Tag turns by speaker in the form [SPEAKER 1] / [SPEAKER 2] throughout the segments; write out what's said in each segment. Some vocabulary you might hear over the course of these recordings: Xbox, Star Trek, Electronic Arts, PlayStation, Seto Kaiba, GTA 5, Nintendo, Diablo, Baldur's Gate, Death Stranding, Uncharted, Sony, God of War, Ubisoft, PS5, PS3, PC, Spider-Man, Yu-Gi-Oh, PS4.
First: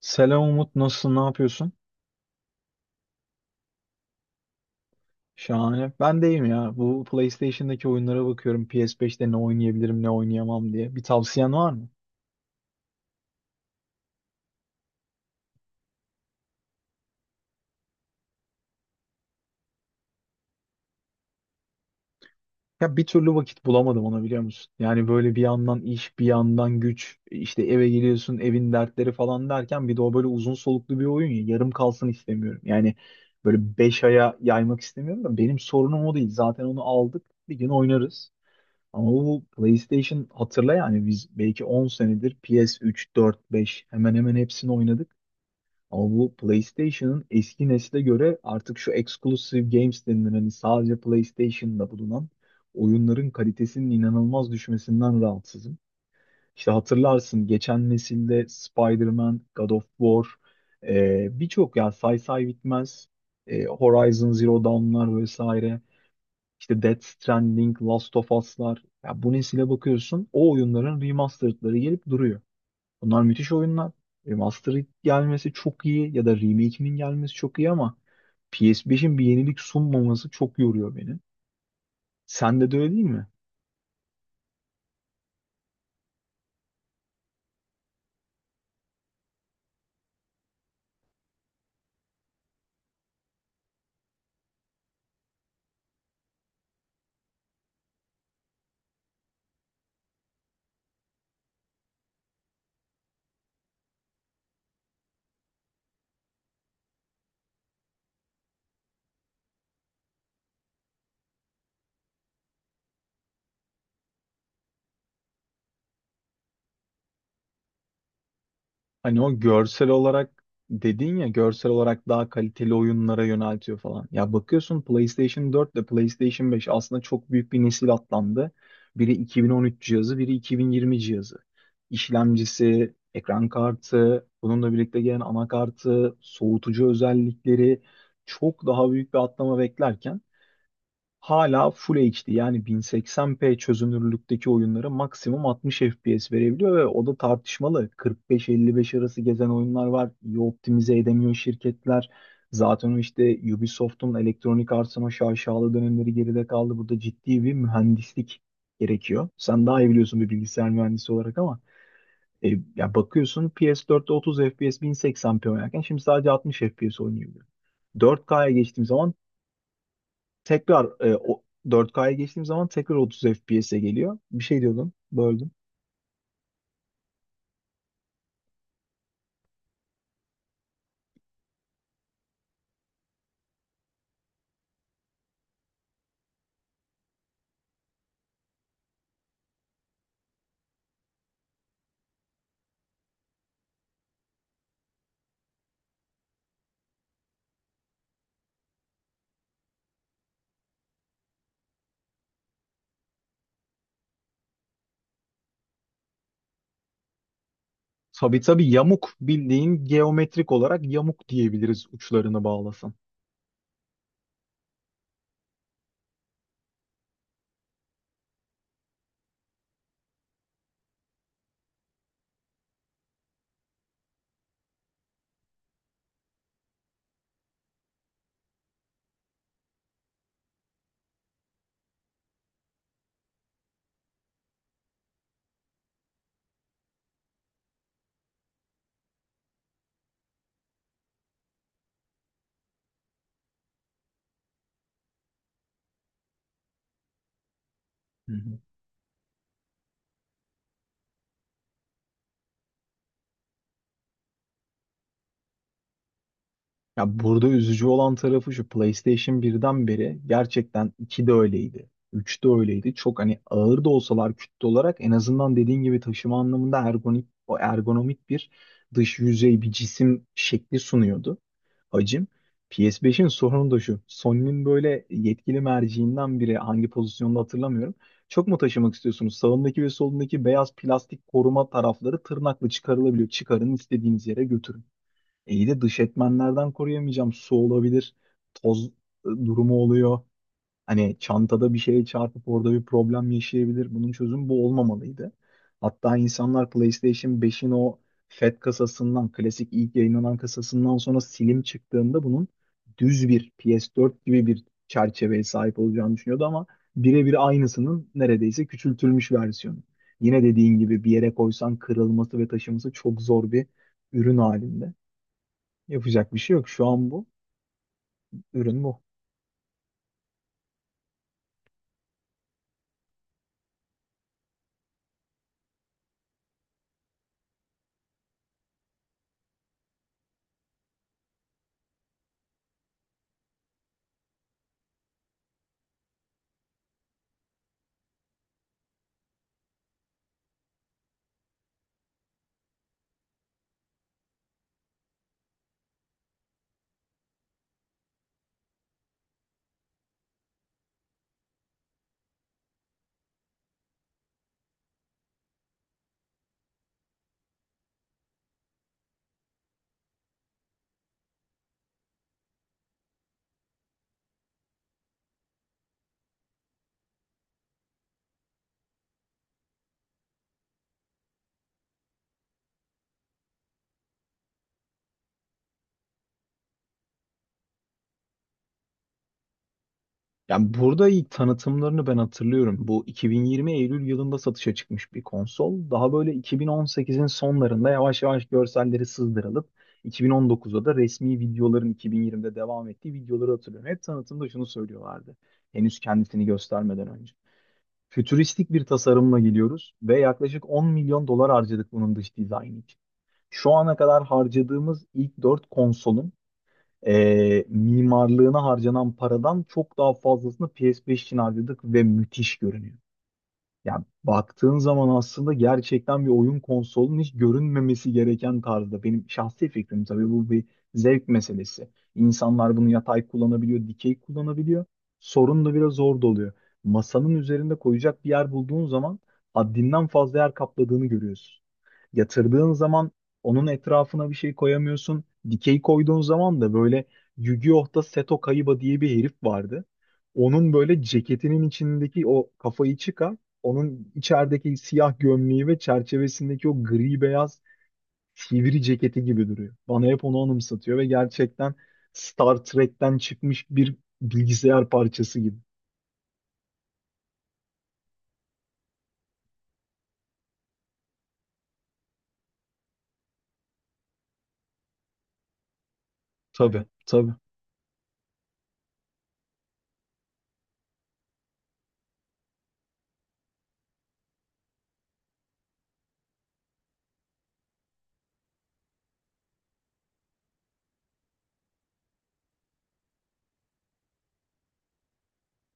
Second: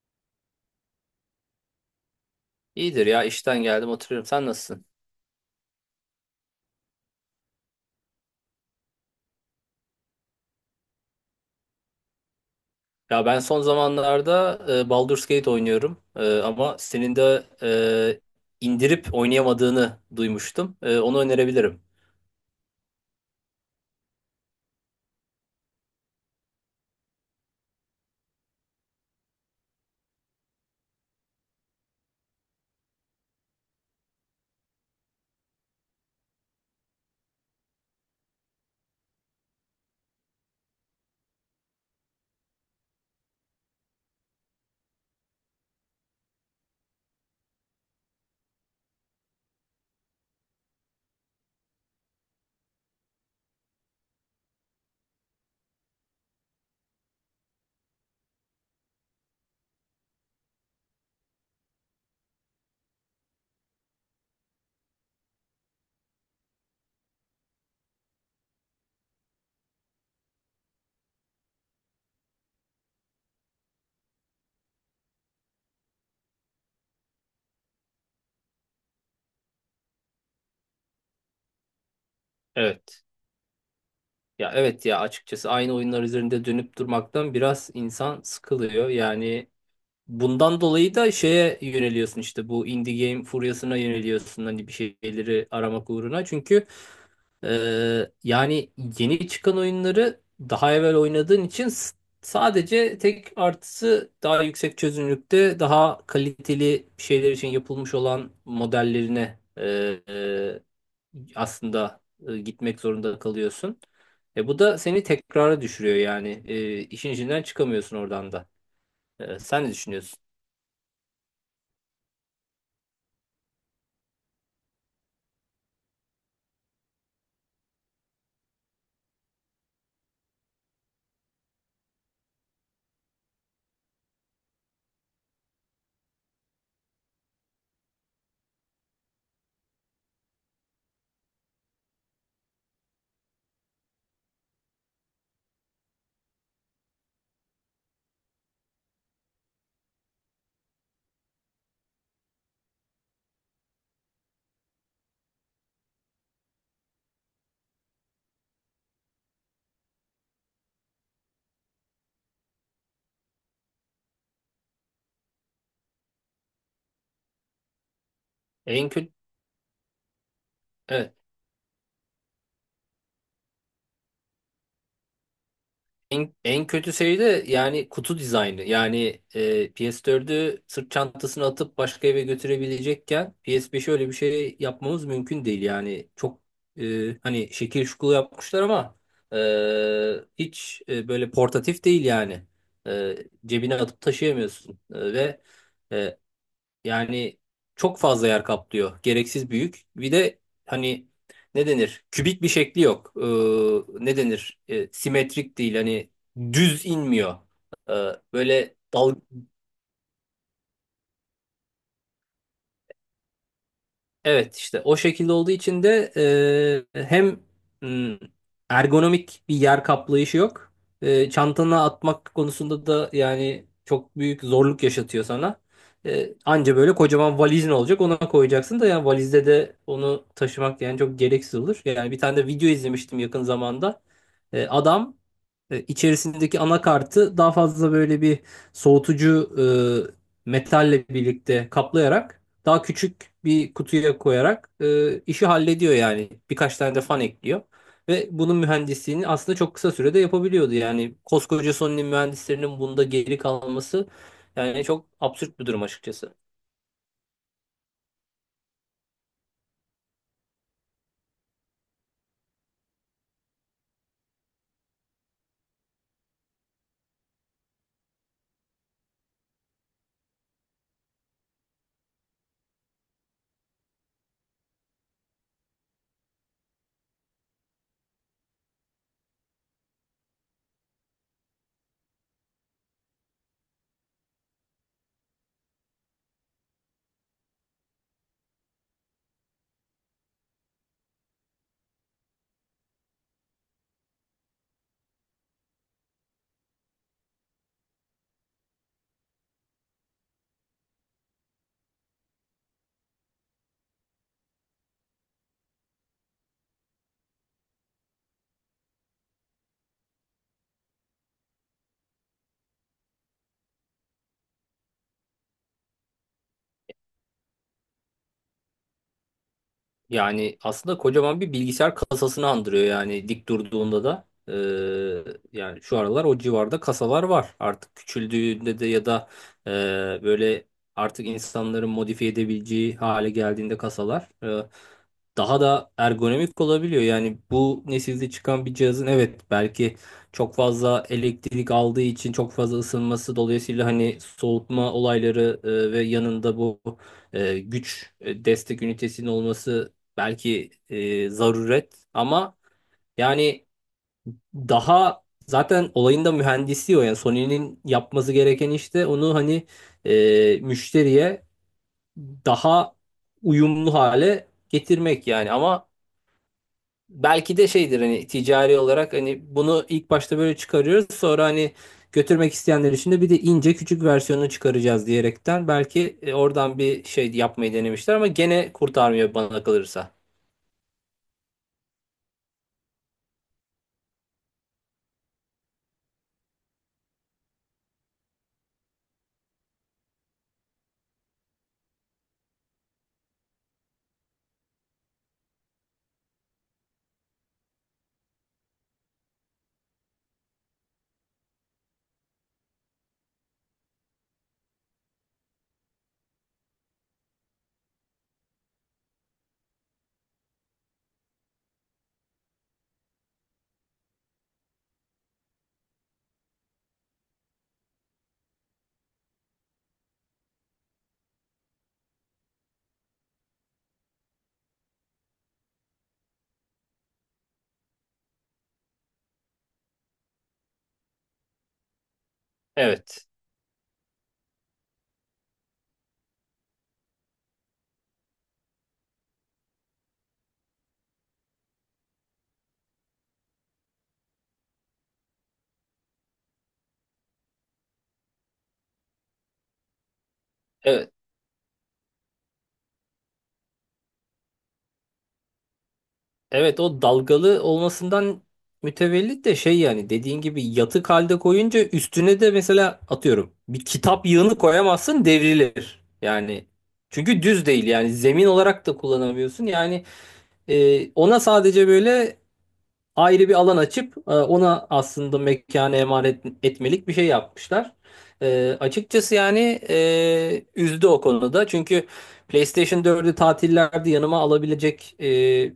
[SPEAKER 1] Selam Umut, nasılsın, ne yapıyorsun?
[SPEAKER 2] İyidir ya işten geldim oturuyorum. Sen nasılsın?
[SPEAKER 1] Şahane. Ben deyim ya. Bu PlayStation'daki oyunlara bakıyorum. PS5'te ne oynayabilirim, ne oynayamam diye. Bir tavsiyen var mı?
[SPEAKER 2] Ya ben son zamanlarda Baldur's Gate oynuyorum. Ama senin de indirip oynayamadığını duymuştum. Onu önerebilirim.
[SPEAKER 1] Ya bir türlü vakit bulamadım ona biliyor musun? Yani böyle bir yandan iş, bir yandan güç, işte eve geliyorsun, evin dertleri falan derken bir de o böyle uzun soluklu bir oyun ya. Yarım kalsın istemiyorum. Yani böyle 5 aya yaymak istemiyorum da benim sorunum o değil. Zaten onu aldık. Bir gün oynarız. Ama bu PlayStation hatırla yani biz belki 10 senedir PS3, 4, 5 hemen hemen hepsini oynadık. Ama bu PlayStation'ın eski nesle göre artık şu exclusive games denilen hani sadece PlayStation'da bulunan oyunların kalitesinin inanılmaz düşmesinden rahatsızım. İşte hatırlarsın geçen nesilde Spider-Man, God of War, birçok ya say say bitmez Horizon Zero Dawn'lar vesaire. İşte Death Stranding, Last of Us'lar. Ya bu nesile bakıyorsun o oyunların remastered'ları gelip duruyor. Bunlar müthiş oyunlar. Remastered gelmesi çok iyi ya da remake'inin gelmesi çok iyi ama PS5'in bir yenilik sunmaması çok yoruyor beni. Sende de öyle
[SPEAKER 2] Evet.
[SPEAKER 1] değil mi?
[SPEAKER 2] Ya evet, ya açıkçası aynı oyunlar üzerinde dönüp durmaktan biraz insan sıkılıyor. Yani bundan dolayı da şeye yöneliyorsun, işte bu indie game furyasına yöneliyorsun hani, bir şeyleri aramak uğruna. Çünkü yani yeni çıkan oyunları daha evvel oynadığın için sadece tek artısı daha yüksek çözünürlükte daha kaliteli şeyler için yapılmış olan modellerine e, aslında gitmek zorunda kalıyorsun. Bu da seni tekrara düşürüyor, yani işin içinden çıkamıyorsun oradan da.
[SPEAKER 1] Hani o
[SPEAKER 2] Sen ne
[SPEAKER 1] görsel
[SPEAKER 2] düşünüyorsun?
[SPEAKER 1] olarak dedin ya görsel olarak daha kaliteli oyunlara yöneltiyor falan. Ya bakıyorsun PlayStation 4 ile PlayStation 5 aslında çok büyük bir nesil atlandı. Biri 2013 cihazı, biri 2020 cihazı. İşlemcisi, ekran kartı, bununla birlikte gelen anakartı, soğutucu özellikleri çok daha büyük bir atlama beklerken hala Full HD yani 1080p çözünürlükteki oyunlara maksimum 60 FPS verebiliyor ve o da tartışmalı. 45-55 arası gezen oyunlar var. İyi optimize edemiyor şirketler. Zaten o işte Ubisoft'un Electronic Arts'ın o şaşalı dönemleri geride kaldı. Burada ciddi bir mühendislik gerekiyor. Sen daha iyi biliyorsun bir bilgisayar mühendisi olarak ama e, ya bakıyorsun PS4'te 30 FPS 1080p oynarken şimdi sadece 60 FPS oynuyor. 4K'ya geçtiğim
[SPEAKER 2] En kötü
[SPEAKER 1] zaman Tekrar e, o 4K'ya geçtiğim zaman tekrar 30 FPS'e geliyor. Bir şey diyordun, böldüm.
[SPEAKER 2] en kötü şey de yani kutu dizaynı. Yani PS4'ü sırt çantasına atıp başka eve götürebilecekken PS5'e öyle bir şey yapmamız mümkün değil. Yani çok hani şekil şukulu yapmışlar ama e, hiç böyle portatif değil yani. E, Cebine atıp taşıyamıyorsun. Ve e, yani çok fazla yer kaplıyor. Gereksiz büyük. Bir de hani, ne denir? Kübik bir şekli yok. Ne denir? Simetrik değil. Hani düz inmiyor. Ee,
[SPEAKER 1] Tabii tabii
[SPEAKER 2] böyle
[SPEAKER 1] yamuk
[SPEAKER 2] dal
[SPEAKER 1] bildiğin geometrik olarak yamuk diyebiliriz uçlarını bağlasan.
[SPEAKER 2] Evet, işte o şekilde olduğu için de hem mm, ergonomik bir yer kaplayışı yok. Çantana atmak konusunda da yani çok büyük zorluk yaşatıyor sana. Anca böyle kocaman valizin olacak, ona koyacaksın da yani valizde de onu taşımak yani çok gereksiz olur. Yani bir tane de video izlemiştim yakın zamanda. Adam içerisindeki anakartı daha fazla böyle bir soğutucu metalle birlikte kaplayarak daha küçük bir kutuya koyarak işi hallediyor yani. Birkaç tane de fan ekliyor. Ve
[SPEAKER 1] Hı
[SPEAKER 2] bunun
[SPEAKER 1] hı.
[SPEAKER 2] mühendisliğini aslında çok kısa sürede yapabiliyordu. Yani koskoca Sony'nin mühendislerinin bunda geri kalması yani çok absürt bir durum açıkçası.
[SPEAKER 1] Ya burada üzücü olan tarafı şu PlayStation birden beri gerçekten 2 de öyleydi. Üç de öyleydi. Çok hani ağır da olsalar kütle olarak en azından dediğin gibi taşıma anlamında ergonomik bir dış yüzey bir cisim şekli sunuyordu. Hacim. PS5'in sorunu da şu. Sony'nin böyle yetkili merciinden biri hangi pozisyonda hatırlamıyorum. Çok mu taşımak istiyorsunuz? Sağındaki ve solundaki beyaz plastik koruma tarafları tırnakla çıkarılabiliyor. Çıkarın istediğiniz yere götürün. İyi de dış etmenlerden koruyamayacağım. Su olabilir, toz durumu oluyor. Hani çantada bir şeye çarpıp orada bir problem yaşayabilir. Bunun çözümü bu olmamalıydı. Hatta insanlar PlayStation 5'in o FAT kasasından, klasik ilk yayınlanan kasasından sonra Slim çıktığında bunun düz bir PS4 gibi bir çerçeveye sahip olacağını düşünüyordu ama birebir aynısının neredeyse küçültülmüş versiyonu. Yine dediğin gibi bir yere koysan kırılması ve taşıması çok zor bir ürün halinde. Yapacak bir şey yok. Şu an bu ürün bu.
[SPEAKER 2] Yani aslında kocaman bir bilgisayar kasasını andırıyor yani, dik durduğunda da. Yani şu aralar o civarda kasalar var. Artık küçüldüğünde de, ya da e, böyle artık insanların modifiye edebileceği hale geldiğinde kasalar daha da ergonomik olabiliyor. Yani bu nesilde çıkan bir cihazın, evet belki çok fazla elektrik aldığı için çok fazla ısınması dolayısıyla hani soğutma olayları ve yanında bu güç destek ünitesinin olması belki zaruret ama yani daha zaten olayın da mühendisi o. Yani Sony'nin yapması gereken işte onu, hani müşteriye daha uyumlu hale getirmek yani ama belki de şeydir, hani ticari olarak hani bunu ilk başta böyle çıkarıyoruz, sonra hani götürmek isteyenler için de bir de ince küçük versiyonunu çıkaracağız diyerekten belki oradan bir şey yapmayı denemişler ama gene kurtarmıyor bana kalırsa.
[SPEAKER 1] Yani burada ilk tanıtımlarını ben hatırlıyorum. Bu 2020 Eylül yılında satışa çıkmış bir konsol. Daha böyle 2018'in sonlarında yavaş yavaş görselleri sızdırılıp 2019'da da resmi videoların 2020'de devam ettiği videoları hatırlıyorum. Hep tanıtımda şunu söylüyorlardı. Henüz kendisini göstermeden önce. Fütüristik bir tasarımla geliyoruz ve yaklaşık 10 milyon dolar harcadık bunun dış dizaynı için. Şu ana kadar harcadığımız ilk 4 konsolun mimarlığına harcanan paradan çok daha fazlasını PS5 için harcadık ve müthiş görünüyor. Yani baktığın zaman aslında gerçekten bir oyun konsolunun hiç görünmemesi gereken tarzda. Benim şahsi fikrim tabii bu bir zevk meselesi. İnsanlar bunu yatay kullanabiliyor, dikey kullanabiliyor. Sorun da biraz orada oluyor. Masanın üzerinde koyacak bir yer bulduğun zaman haddinden fazla yer kapladığını görüyorsun. Yatırdığın zaman
[SPEAKER 2] Evet.
[SPEAKER 1] onun etrafına bir şey koyamıyorsun. Dikey koyduğun zaman da böyle Yu-Gi-Oh'ta Seto Kaiba diye bir herif vardı. Onun böyle ceketinin içindeki o kafayı çıkar. Onun içerideki siyah gömleği ve çerçevesindeki o gri beyaz sivri ceketi gibi duruyor. Bana hep onu anımsatıyor ve
[SPEAKER 2] Evet.
[SPEAKER 1] gerçekten Star Trek'ten çıkmış bir bilgisayar parçası gibi.
[SPEAKER 2] Evet, o dalgalı olmasından mütevellit de şey yani, dediğin gibi yatık halde koyunca üstüne de mesela atıyorum bir kitap yığını koyamazsın, devrilir. Yani
[SPEAKER 1] Tabii, tabii.
[SPEAKER 2] çünkü düz değil yani, zemin olarak da kullanamıyorsun. Yani ona sadece böyle ayrı bir alan açıp ona aslında mekanı emanet etmelik bir şey yapmışlar. Açıkçası yani üzdü o konuda. Çünkü PlayStation 4'ü tatillerde yanıma alabilecek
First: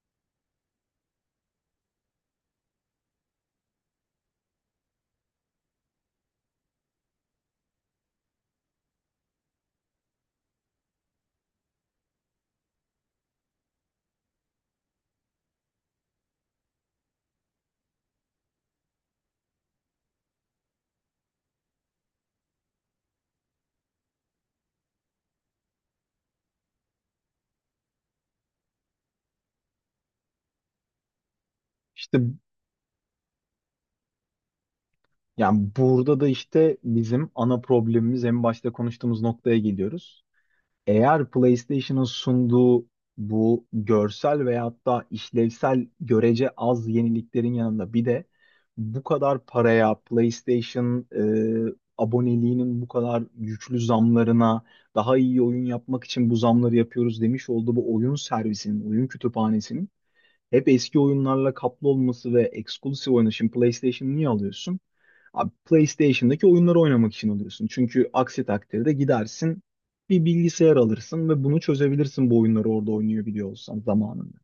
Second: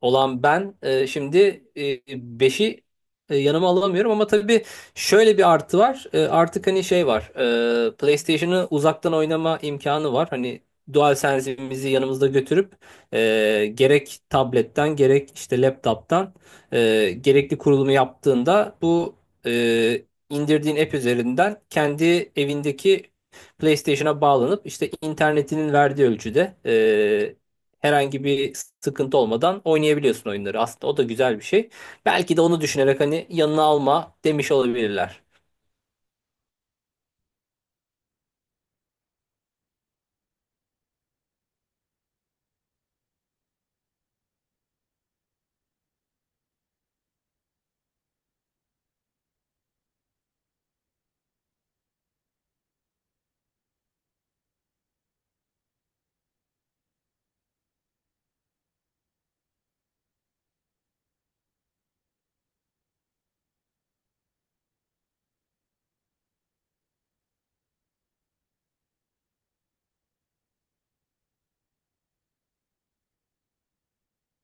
[SPEAKER 2] olan ben şimdi 5'i yanıma alamıyorum ama tabii şöyle bir artı var. Artık hani şey var. PlayStation'ı uzaktan oynama imkanı var. Hani DualSense'imizi yanımızda götürüp gerek tabletten gerek işte laptop'tan gerekli kurulumu yaptığında bu indirdiğin app üzerinden kendi evindeki PlayStation'a bağlanıp işte internetinin verdiği ölçüde herhangi bir sıkıntı olmadan oynayabiliyorsun oyunları. Aslında o da güzel bir şey.
[SPEAKER 1] İşte
[SPEAKER 2] Belki de onu düşünerek hani yanına alma demiş olabilirler.
[SPEAKER 1] yani burada da işte bizim ana problemimiz en başta konuştuğumuz noktaya geliyoruz. Eğer PlayStation'ın sunduğu bu görsel veyahut da işlevsel görece az yeniliklerin yanında bir de bu kadar paraya PlayStation e, aboneliğinin bu kadar güçlü zamlarına daha iyi oyun yapmak için bu zamları yapıyoruz demiş olduğu bu oyun servisinin, oyun kütüphanesinin hep eski oyunlarla kaplı olması ve eksklusif oyunu. Şimdi PlayStation niye alıyorsun? Abi PlayStation'daki oyunları oynamak için alıyorsun. Çünkü aksi takdirde gidersin bir bilgisayar alırsın ve bunu çözebilirsin bu oyunları orada oynuyor biliyor olsan zamanında.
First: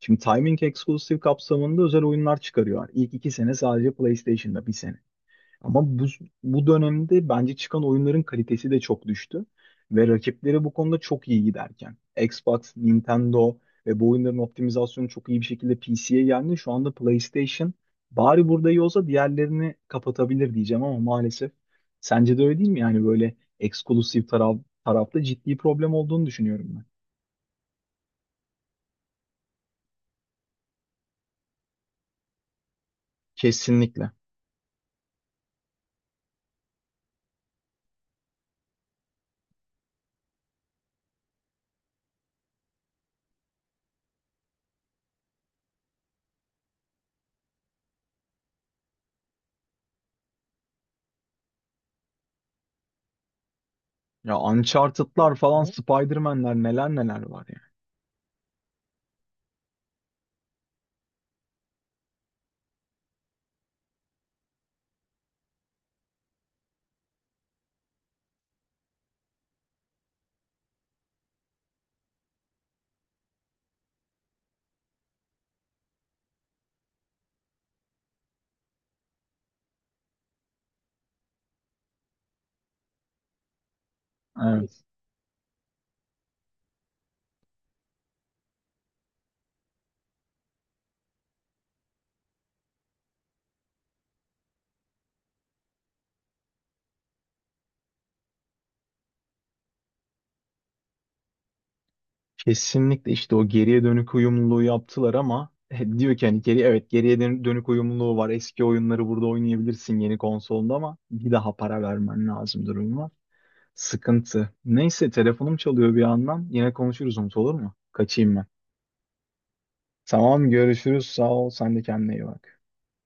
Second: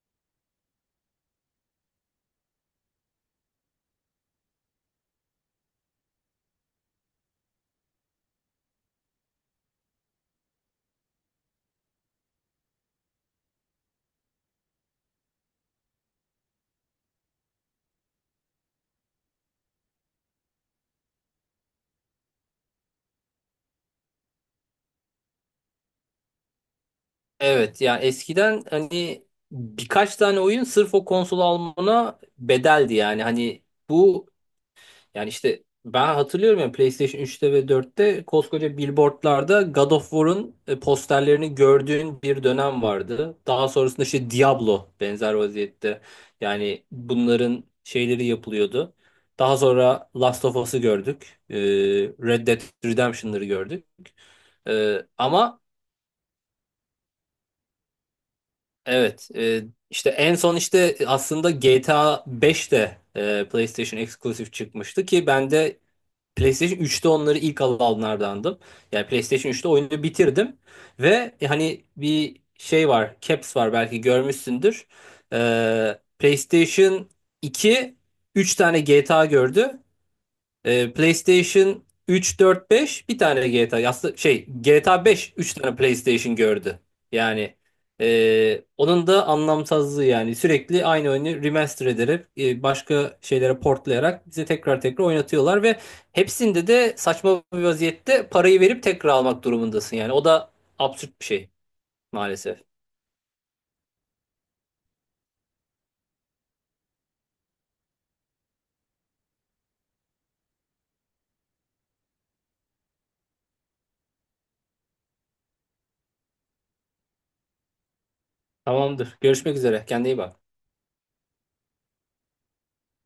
[SPEAKER 1] Şimdi Timing Exclusive kapsamında özel oyunlar çıkarıyor. İlk 2 sene sadece PlayStation'da bir sene. Ama bu dönemde bence çıkan oyunların kalitesi de çok düştü. Ve rakipleri bu konuda çok iyi giderken. Xbox, Nintendo ve bu oyunların optimizasyonu çok iyi bir şekilde PC'ye geldi. Şu anda PlayStation bari burada iyi olsa diğerlerini kapatabilir diyeceğim ama maalesef. Sence de öyle değil mi? Yani böyle eksklusif tarafta ciddi problem olduğunu düşünüyorum ben.
[SPEAKER 2] Evet, yani eskiden hani birkaç tane oyun sırf o konsolu almana bedeldi yani, hani.
[SPEAKER 1] Kesinlikle.
[SPEAKER 2] Bu Yani işte ben hatırlıyorum ya, PlayStation 3'te ve 4'te koskoca billboardlarda God of War'un posterlerini gördüğün bir dönem vardı. Daha sonrasında işte Diablo benzer vaziyette. Yani bunların şeyleri yapılıyordu. Daha sonra Last of Us'ı gördük. Red Dead Redemption'ları gördük.
[SPEAKER 1] Ya Uncharted'lar
[SPEAKER 2] Ama
[SPEAKER 1] falan, hı? Spider-Man'ler neler neler var yani.
[SPEAKER 2] evet işte en son işte aslında GTA 5 de PlayStation Exclusive çıkmıştı ki ben de PlayStation 3'te onları ilk alanlardandım. Yani PlayStation 3'te oyunu bitirdim ve hani bir şey var, caps var belki görmüşsündür. PlayStation 2 3 tane GTA gördü. PlayStation 3, 4, 5 bir tane GTA. Aslında şey,
[SPEAKER 1] Evet.
[SPEAKER 2] GTA 5 3 tane PlayStation gördü. Yani onun da anlamsızlığı yani sürekli aynı oyunu remaster ederek başka şeylere portlayarak bize tekrar tekrar oynatıyorlar ve hepsinde de saçma bir vaziyette parayı verip tekrar almak durumundasın yani. O da absürt bir şey maalesef.
[SPEAKER 1] Kesinlikle işte o geriye dönük uyumluluğu yaptılar ama diyor ki hani evet geriye dönük uyumluluğu var. Eski oyunları burada oynayabilirsin yeni konsolda ama bir daha para vermen lazım durum var. Sıkıntı. Neyse telefonum çalıyor bir yandan. Yine konuşuruz Umut olur mu? Kaçayım ben.
[SPEAKER 2] Tamamdır. Görüşmek üzere. Kendine iyi bak.
[SPEAKER 1] Tamam görüşürüz. Sağ ol. Sen de kendine iyi bak.